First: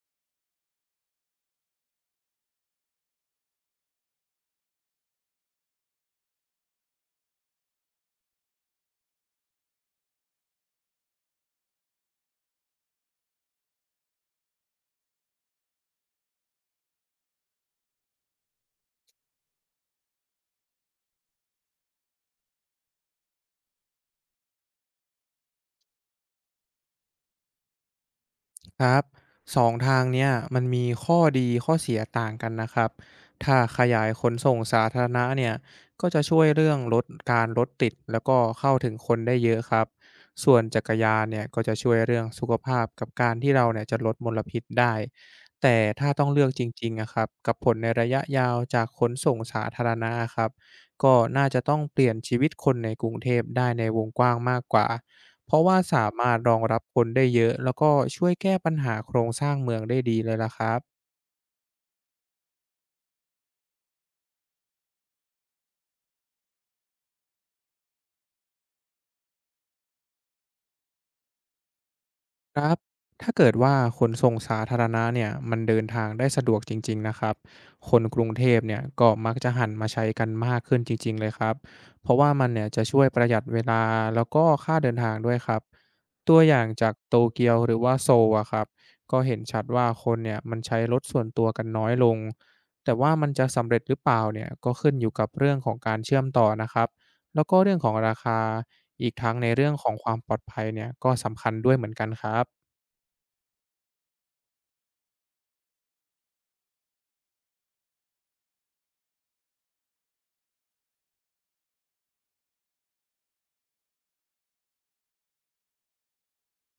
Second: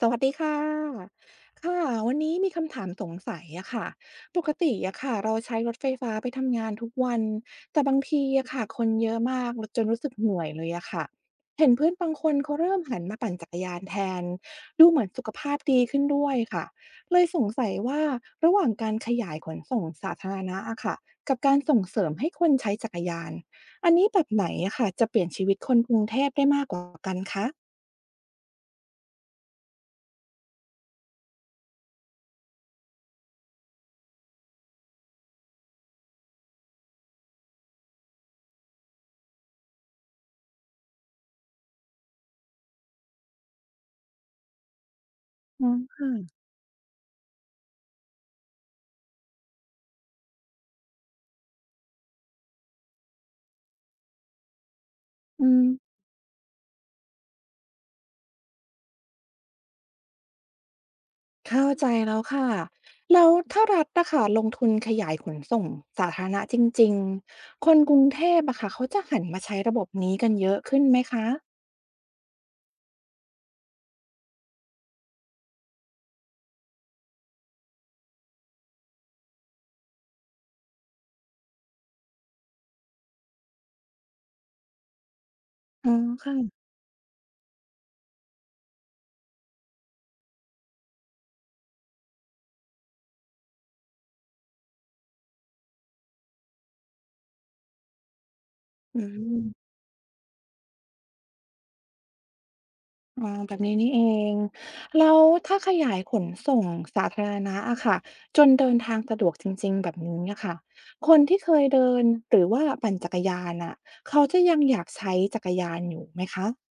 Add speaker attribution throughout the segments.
Speaker 1: สวัสดีค่ะค่ะวันนี้มีคำถามสงสัยอะค่ะปกติอะค่ะเราใช้รถไฟฟ้าไปทำงานทุกวันแต่บางทีอะค่ะคนเยอะมากจนรู้สึกเหนื่อยเลยอะค่ะเห็นเพื่อนบางคนเขาเริ่มหันมาปั่นจักรยานแทนดูเหมือนสุขภาพดีขึ้นด้วยค่ะเลยสงสัยว่าระหว่างการขยายขนส่งสาธารณะอะค่ะกับการส่งเสริมให้คนใช้จักรยานอันนี้แบบไหนอะค่ะจะเปลี่ยนชีวิตคนกรุงเทพได้มากกว่ากันคะ
Speaker 2: ครับสองทางเนี้ยมันมีข้อดีข้อเสียต่างกันนะครับถ้าขยายขนส่งสาธารณะเนี่ยก็จะช่วยเรื่องลดการรถติดแล้วก็เข้าถึงคนได้เยอะครับส่วนจักรยานเนี่ยก็จะช่วยเรื่องสุขภาพกับการที่เราเนี่ยจะลดมลพิษได้
Speaker 1: อ๋อ
Speaker 2: แต่ถ้า
Speaker 1: ค่ะ
Speaker 2: ต้องเลือกจริงๆนะครับกับผลในระยะยาวจากขนส่งสาธารณะะครับก็น่าจะต้องเปลี่ยนชีวิตคนในกรุงเทพได้ในวงกว้างมากกว่า
Speaker 1: อื
Speaker 2: เพราะ
Speaker 1: ม
Speaker 2: ว่าสามารถรองรับคนได้เยอะแล้วก็ช่วยแก้ปัญหาโครงสร้างเมืองได้ดีเลยล่ะครับ
Speaker 1: เข้าใจแล้วค่ะแล้วถ้ารัฐอะค่ะลงทุนขยายขนส่งสาธารณะจริงๆคนกรุงเทพอะค่ะเขาจะหันมาใช้ระบบนี้กันเยอะขึ้นไหมคะ
Speaker 2: ครับ ถ้าเกิดว่าขนส่งสาธารณะเนี่ยมันเดินทางได้สะดวกจริงๆนะครับคนกรุงเทพเนี่ยก็มักจะหันมาใช้กันมากขึ้นจริงๆเลยครับ เพราะว่ามันเนี่ยจะช่วยประหยัดเวลาแล้วก็ค่าเดินทางด้วยครับ
Speaker 1: อ๋อ
Speaker 2: ตัวอ
Speaker 1: ค่ะ
Speaker 2: ย่างจากโตเกียวหรือว่าโซลอะครับ ก็เห็นชัดว่าคนเนี่ยมันใช้รถส่วนตัวกันน้อยลง แต่ว่ามันจะสำเร็จหรือเปล่าเนี่ยก็ขึ้นอยู่กับเรื่องของการเชื่อมต่อนะครับแล้วก็เรื่องของราคา
Speaker 1: อื
Speaker 2: อีกทั้ง
Speaker 1: ม
Speaker 2: ในเรื่องของความปลอดภัยเนี่ยก็สำคัญด้วยเหมือนกันครับ
Speaker 1: อ๋อแบบนี้นี่เองแล้วถ้าขยายขนส่งสาธารณะอะค่ะจนเดินทางสะดวกจริงๆแบบนี้อะค่ะ คนที่เคยเดินหรือว่าปั่นจักรยานอะเขาจะยังอยากใช้จักรยานอยู่ไหมคะ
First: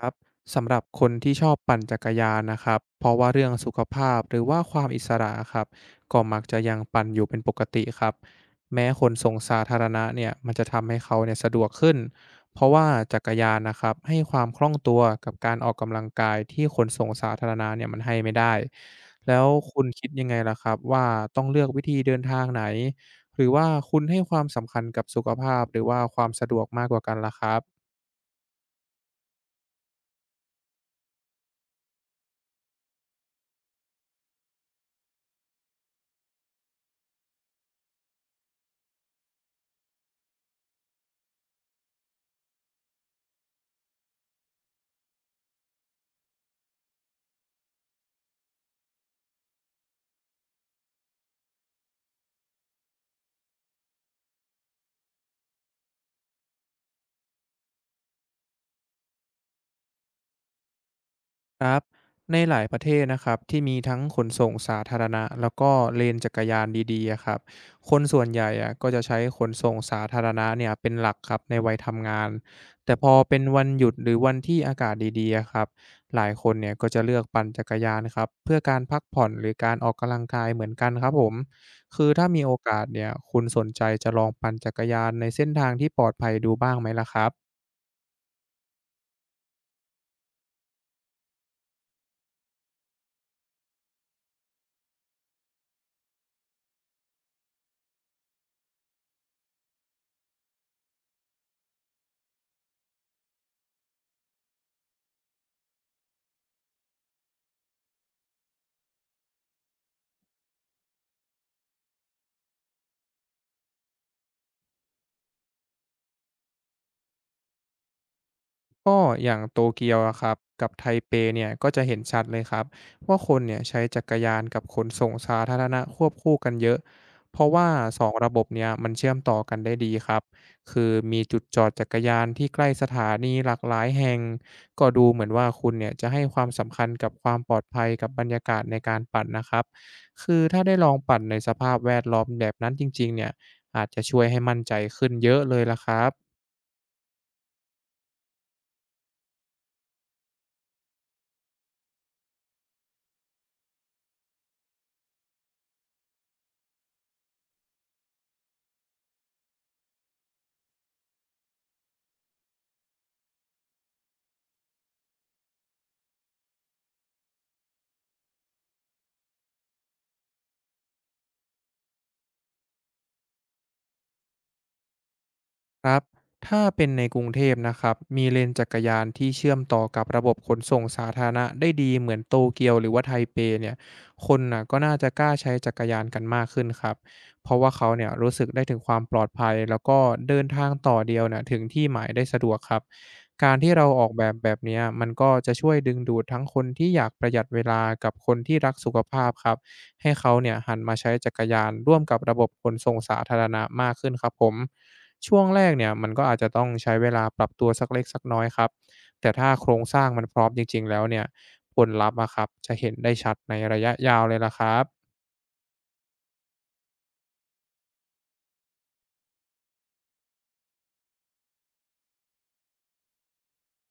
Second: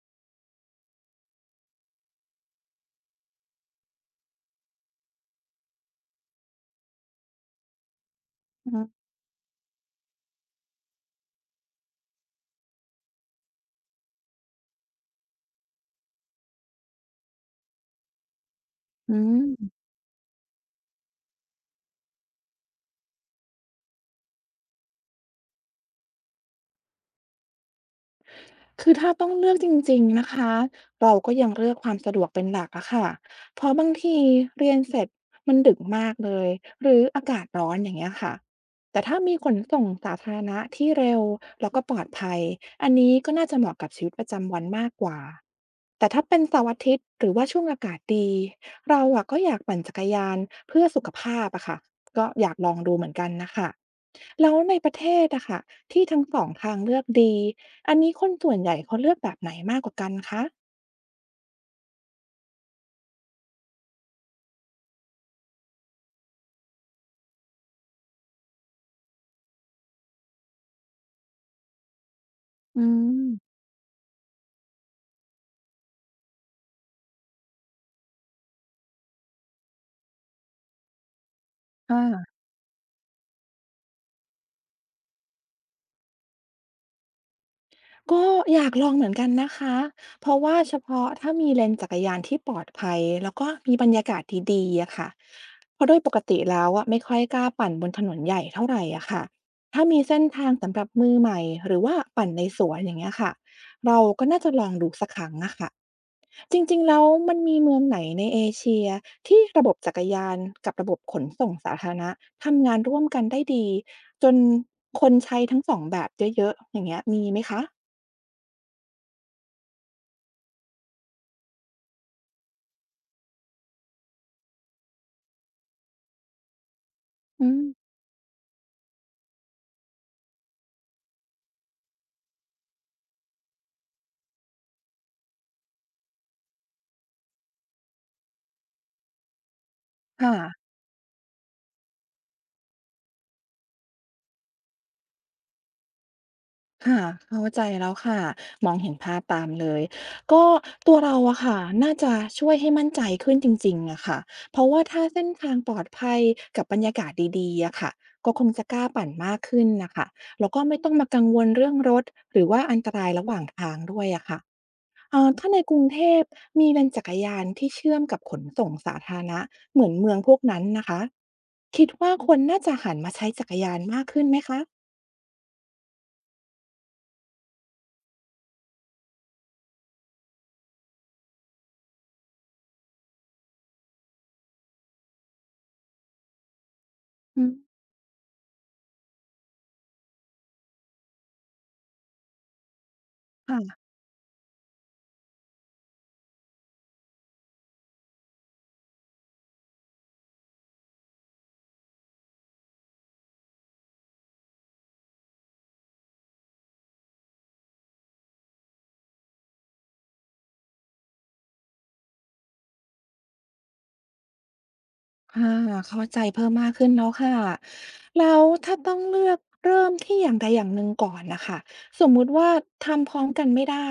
Speaker 2: ครับสำหรับคนที่ชอบปั่นจักรยานนะครับเพราะว่าเรื่องสุขภาพหรือว่าความอิสระครับก็มักจะยังปั่นอยู่เป็นปกติครับแม้ขนส่งสาธารณะเนี่ยมันจะทำให้เขาเนี่ยสะดวกขึ้นเพราะว่าจักรยานนะครับให้ความคล่องตัวกับการออกกำลังกายที่ขนส่งสาธารณะเนี่ยมันให้ไม่ได้
Speaker 1: อื
Speaker 2: แล้ว
Speaker 1: ม
Speaker 2: คุณคิดยังไงล่ะครับว่าต้องเลือกวิธีเดินทางไหนหรือว่าคุณให้ความสำคัญกับสุขภาพหรือว่าความสะดวกมากกว่ากันล่ะครับ
Speaker 1: คือถ้าต้องเลือกจริงๆนะคะเราก็ยังเลือกความสะดวกเป็นหลักอะค่ะเพราะบางทีเรียนเสร็จมันดึกมากเลยหรืออากาศร้อนอย่างเงี้ยค่ะแต่ถ้ามีขนส่งสาธารณะที่เร็วแล้วก็ปลอดภัยอันนี้ก็น่าจะเหมาะกับชีวิตประจำวันมากกว่าแต่ถ้าเป็นเสาร์อาทิตย์หรือว่าช่วงอากาศดีเราอะก็อยากปั่นจักรยานเพื่อสุขภาพอะค่ะก็อยากลองดูเหมือนกันนะคะแล้วในประเทศอะค่ะที่ทั้งสองทางเลือกดี อันนี้คนส่วนใหญ่เขาเลือกแบบไหนมากกว่ากันคะ
Speaker 2: ครับในหลายประเทศนะครับที่มีทั้งขนส่งสาธารณะแล้วก็เลนจักรยานดีๆอะครับคนส่วนใหญ่อะก็จะใช้ขนส่งสาธารณะเนี่ยเป็นหลักครับในวัยทำงาน
Speaker 1: อื
Speaker 2: แต่พอเป็น
Speaker 1: ม
Speaker 2: วันหยุดหรือวันที่อากาศดีๆอะครับหลายคนเนี่ยก็จะเลือกปั่นจักรยานครับเพื่อการพักผ่อนหรือการออกกำลังกายเหมือนกันครับผม
Speaker 1: ค
Speaker 2: คือถ้ามี
Speaker 1: ่ะ
Speaker 2: โอกาสเนี่ยคุณสนใจจะลองปั่นจักรยานในเส้นทางที่ปลอดภัยดูบ้างไหมล่ะครับ
Speaker 1: ก็อยากลองเหมือนกันนะคะเพราะว่าเฉพาะถ้ามีเลนจักรยานที่ปลอดภัยแล้วก็มีบรรยากาศดีๆอะค่ะเพราะโดยปกติแล้วอะไม่ค่อยกล้าปั่นบนถนนใหญ่เท่าไรอะค่ะถ้ามีเส้นทางสำหรับมือใหม่หรือว่าปั่นในสวนอย่างเงี้ยค่ะเราก็น่าจะลองดูสักครั้งอะค่ะ จริงๆแล้วมันมีเมืองไหนในเอเชียที่ระบบจักรยานกับระบบขนส่งสาธารณะทำงานร่วมกันได้ดีจนคนใช้ทั้งสองแบบเยอะๆอย่างเงี้ยมีไหมคะ
Speaker 2: ก็อย่างโตเกียวอะครับกับไทเปเนี่ยก็จะเห็นชัดเลยครับว่าคนเนี่ยใช้จักรยานกับขนส่งสาธารณะควบคู่กันเยอะเพ
Speaker 1: อื
Speaker 2: ราะว่า
Speaker 1: ม
Speaker 2: 2ระบบเนี่ยมันเชื่อมต่อกันได้ดีครับคือมีจุดจอดจักรยานที่ใกล้สถานีหลากหลายแห่งก็ดูเหมือนว่าคุณเนี่ยจะให้ความสำคัญกับความปลอดภัยกับบรรยากาศในการปั่นนะครับคือถ้า
Speaker 1: ค่ะ
Speaker 2: ได้ลองปั่นในสภาพแวดล้อมแบบนั้นจริงๆเนี่ยอาจจะช่วยให้มั่นใจขึ้นเยอะเลยละครับ
Speaker 1: ค่ะเข้าใจแล้วค่ะมองเห็นภาพตามเลยก็ตัวเราอะค่ะน่าจะช่วยให้มั่นใจขึ้นจริงๆอะค่ะเพราะว่าถ้าเส้นทางปลอดภัยกับบรรยากาศดีๆอะค่ะก็คงจะกล้าปั่นมากขึ้นนะคะแล้วก็ไม่ต้องมากังวลเรื่องรถหรือว่าอันตรายระหว่างทางด้วยอะค่ะถ้าในกรุงเทพมีเลนจักรยานที่เชื่อมกับขนส่งสาธารณะเหมือนเมืองพวกนั้นนะคะคิดว่าคนน่าจะหันมาใช้จักรยานมากขึ้นไหมคะ
Speaker 2: ครับถ้าเป็นในกรุงเทพนะครับมีเลนจักรยานที่เชื่อมต่อกับระบบขนส่งสาธารณะได้ดีเหมือนโตเกียวหรือว่าไทเปเนี่ยคนน่ะก็น่าจะกล้าใช้จักรยานกันมากขึ้นครับ
Speaker 1: อื
Speaker 2: เพ
Speaker 1: ม
Speaker 2: ราะว่าเขาเนี่ยรู้สึกได้ถึงความปลอดภัยแล้วก็เดินทางต่อเดียวน่ะถึงที่หมายได้สะดวกครับการที่เรา
Speaker 1: ค่ะ
Speaker 2: ออกแบบแบบเนี้ยมันก็จะช่วยดึงดูดทั้งคนที่อยากประหยัดเวลากับคนที่รักสุขภาพครับให้เขาเนี่ยหันมาใช้จักรยานร่วมกับระบบขนส่งสาธารณะมากขึ้นครับผม ช่วงแรกเนี่ยมันก็อาจจะต้องใช้เวลาปรับตัวสักเล็กสักน้อยครับแต่ถ้าโครงสร้างมันพร้อมจริงๆแล้วเนี่ยผลลัพธ์อะครับจะเห็นได้ชัดในระยะยาวเลยล่ะครับ
Speaker 1: ค่ะเข้าใจเพิ่มมากขึ้นแล้วค่ะแล้วถ้าต้องเลือกเริ่มที่อย่างใดอย่างหนึ่งก่อนนะคะสมมุติว่าทำพร้อมกันไม่ได้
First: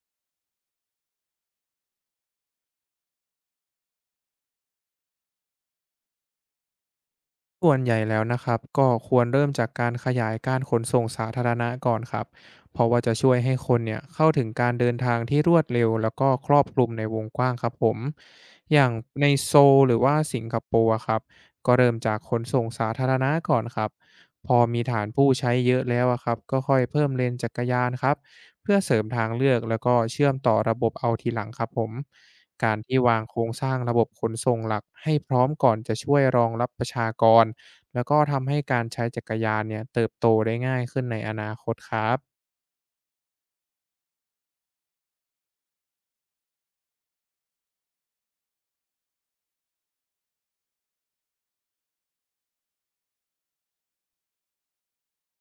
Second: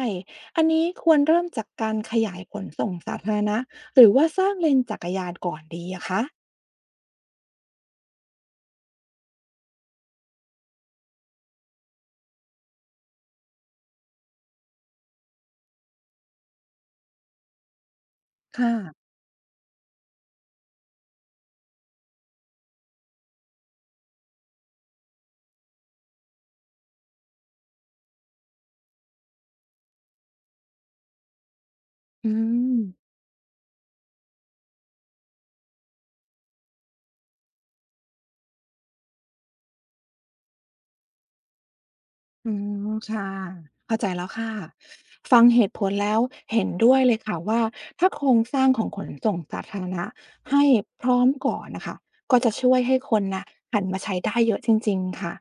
Speaker 1: อันนี้ควรเริ่มจากการขยายผลส่งสาธารณะหรือว่าสร้างเลนจักรยานก่อนดีอะคะ
Speaker 2: ส่วนใหญ่แล้วนะครับก็ควรเริ่มจากการขยายการขนส่งสาธารณะก่อนครับเพราะว่าจะช่วยให้คนเนี่ยเข้าถึงการเดินทางที่รวดเร็วแล้วก็ครอบคลุมในวงกว้างครับผมอย่าง
Speaker 1: ค่ะ
Speaker 2: ในโซลหรือว่าสิงคโปร์อะครับก็เริ่มจากขนส่งสาธารณะก่อนครับพอมีฐานผู้ใช้เยอะแล้วอะครับก็ค่อยเพิ่มเลนจักรยานครับเพื่อเสริมทางเลือกแล้วก็เชื่อมต่อระบบเอาทีหลังครับผม
Speaker 1: อื
Speaker 2: การที่
Speaker 1: ม
Speaker 2: วางโครงสร้างระบบขนส่งหลักให้พร้อมก่อนจะช่วยรองรับประชากร แล้วก็ทำให้การใช้จักรยานเนี่ยเติบโตได้ง่ายขึ้นในอนาคตครับ
Speaker 1: อืม ค่ะเข้าใจแล้วค่ะ ฟังเหตุผลแล้วเห็นด้วยเลยค่ะว่าถ้าโครงสร้างของขนส่งสาธารณะให้พร้อมก่อนนะคะก็จะช่วยให้คนน่ะหันมาใช้ได้เยอะจริงๆค่ะ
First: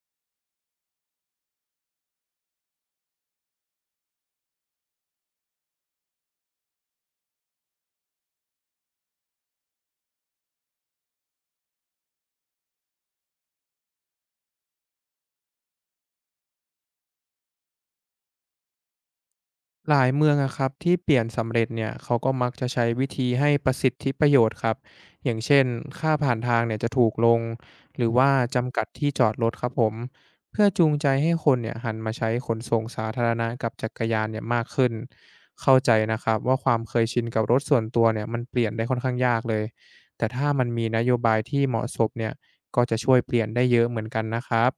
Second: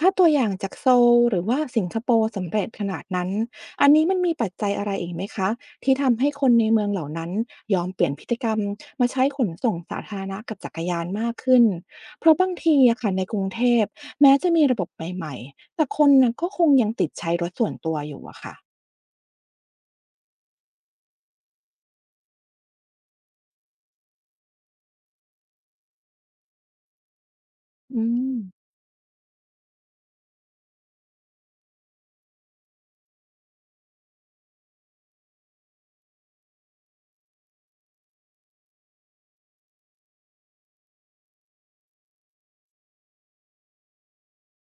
Speaker 1: ถ้าตัวอย่างจากโซลหรือว่าสิงคโปร์สำเร็จขนาดนั้น อันนี้มันมีปัจจัยอะไรอีกไหมคะที่ทำให้คนในเมืองเหล่านั้นยอมเปลี่ยนพฤติกรรมมาใช้ขนส่งสาธารณะกับจักรยานมากขึ้นเพราะบางทีอะค่ะในกรุงเทพแม้จะมีระบบใหม่ๆ แต่คนน่ะก็คงยังติดใช้รถส่วนตัวอยู่อะค่ะ
Speaker 2: หลายเมืองอะครับที่เปลี่ยนสำเร็จเนี่ยเขาก็มักจะใช้วิธีให้ประสิทธิประโยชน์ครับอย่างเช่นค่าผ่านทางเนี่ยจะถูกลงห
Speaker 1: อื
Speaker 2: รือว่า
Speaker 1: ม
Speaker 2: จำกัดที่จอดรถครับผมเพื่อจูงใจให้คนเนี่ยหันมาใช้ขนส่งสาธารณะกับจักรยานเนี่ยมากขึ้น เข้าใจนะครับว่าความเคยชินกับรถส่วนตัวเนี่ยมันเปลี่ยนได้ค่อนข้างยากเลยแต่ถ้ามันมีนโยบายที่เหมาะสมเนี่ยก็จะช่วยเปลี่ยนได้เยอะเหมือนกันนะครับ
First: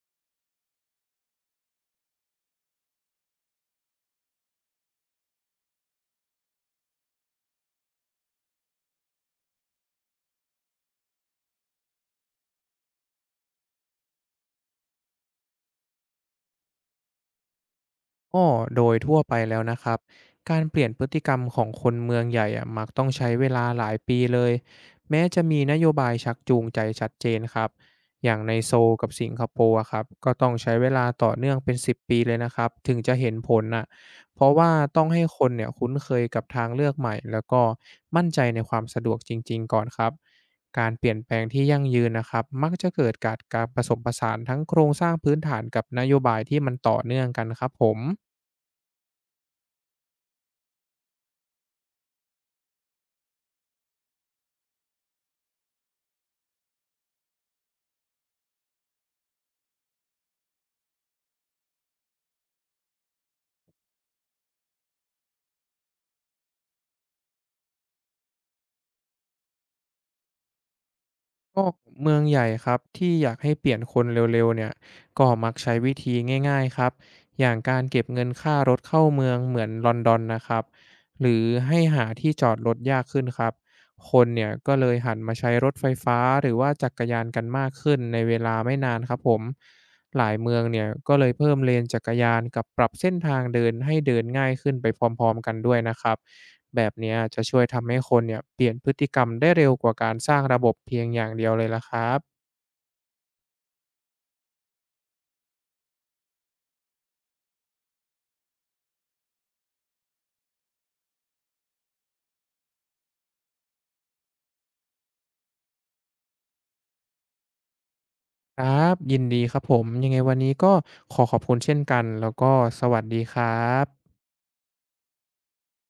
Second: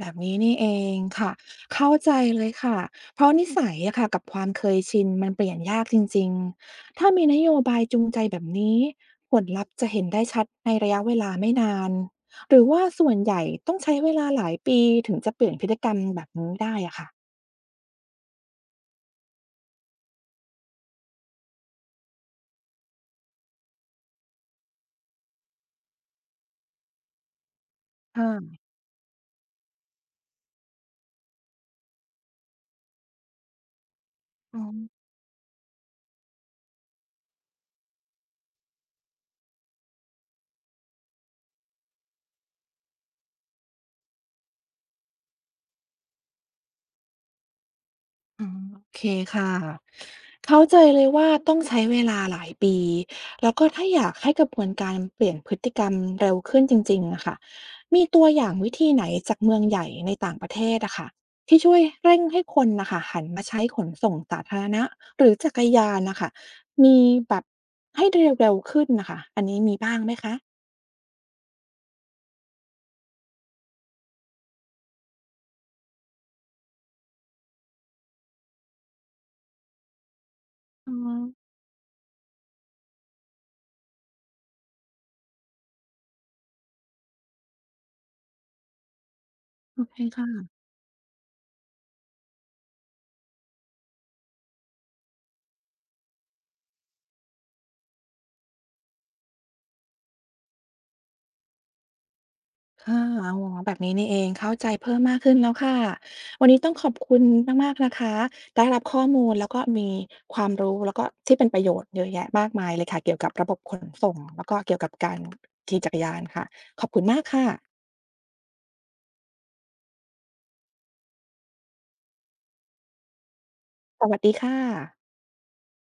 Speaker 1: แบบนี้นี่เองค่ะเข้าใจเลยค่ะเพราะนิสัยอะค่ะกับความเคยชินมันเปลี่ยนยากจริงๆถ้ามีนโยบายจูงใจแบบนี้ผลลัพธ์จะเห็นได้ชัดในระยะเวลาไม่นานหรือว่าส่วนใหญ่ต้องใช้เวลาหลายปีถึงจะเปลี่ยนพฤติกรรมแบบนี้ได้อะค่ะ
Speaker 2: ก็โดยทั่วไปแล้วนะครับการเปลี่ยนพฤติกรรมของคนเมืองใหญ่อะมักต้องใช้เวลาหลายปีเลยแม้จะมีนโยบายชักจูงใจชัดเจนครับอย่างใน
Speaker 1: ค่ะ
Speaker 2: โซลกับสิงคโปร์อะครับก็ต้องใช้เวลาต่อเนื่องเป็น10ปีเลยนะครับถึงจะเห็นผลน่ะเพราะ
Speaker 1: อ๋อ
Speaker 2: ว่าต้องให้คนเนี่ยคุ้นเคยกับทางเลือกใหม่แล้วก็มั่นใจในความสะดวกจริงๆก่อนครับการเปลี่ยนแปลงที่ยั่งยืนนะครับมักจะเกิดการผสมผสานทั้งโครงสร้างพื้นฐานกับนโยบายที่มันต่อเนื่องกันครับผม
Speaker 1: อ๋อโอเคค่ะเข้าใจเลยว่าต้องใช้เวลาหลายปีแล้วก็ถ้าอยากให้กระบวนการเปลี่ยนพฤติกรรมเร็วขึ้นจริงๆอะค่ะมีตัวอย่างวิธีไหนจากเมืองใหญ่ในต่างประเทศอะค่ะที่ช่วยเร่งให้คนน่ะค่ะหันมาใช้ขนส่งสาธารณะหรือจักรยานน่ะค่ะมีแบบให้เร็วๆขึ้นน่ะค่ะอันนี้มีบ้างไหมคะ
Speaker 2: ก็เมืองใหญ่ครับที่อยากให้เปลี่ยนคนเร็วๆเนี่ยก็มักใช้วิธีง่ายๆครับอย่างการเก็บเงินค่ารถเข้าเมืองเหมือนลอนดอนนะครับ
Speaker 1: อ๋อ
Speaker 2: หรือให้หาที่จอดรถยากขึ้นครับคนเนี่ยก็เลยหันมาใช้รถไฟฟ้าหรือว่าจักรยานกันมากขึ้นในเวลาไม่นานครับผม
Speaker 1: โอเค
Speaker 2: หลาย
Speaker 1: ค่ะ
Speaker 2: เมืองเนี่ยก็เลยเพิ่มเลนจักรยานกับปรับเส้นทางเดินให้เดินง่ายขึ้นไปพร้อมๆกันด้วยนะครับแบบเนี้ยจะช่วยทำให้คนเนี่ยเปลี่ยนพฤติกรรมได้เร็วกว่าการสร้างระบบเพียงอย่างเดียวเลยละครับ
Speaker 1: ค่ะอ๋อแบบนี้นี่เองเข้าใจเพิ่มมากขึ้นแล้วค่ะ วันนี้ต้องขอบคุณมากๆนะคะ ได้รับข้อมูลแล้วก็มีความรู้แล้วก็ที่เป็นประโยชน์เยอะแยะมากมายเลยค่ะเกี่ยวกับระบบขนส่งแล้วก็เกี่ยวกับการขี่จักรยานค่ะขอบคุณมากค่ะ
Speaker 2: ครับยินดีครับผมยังไงวันนี้ก็ขอขอบคุณเช่นกันแล้วก็สวัสดีครั
Speaker 1: ส
Speaker 2: บ
Speaker 1: วัสดีค่ะ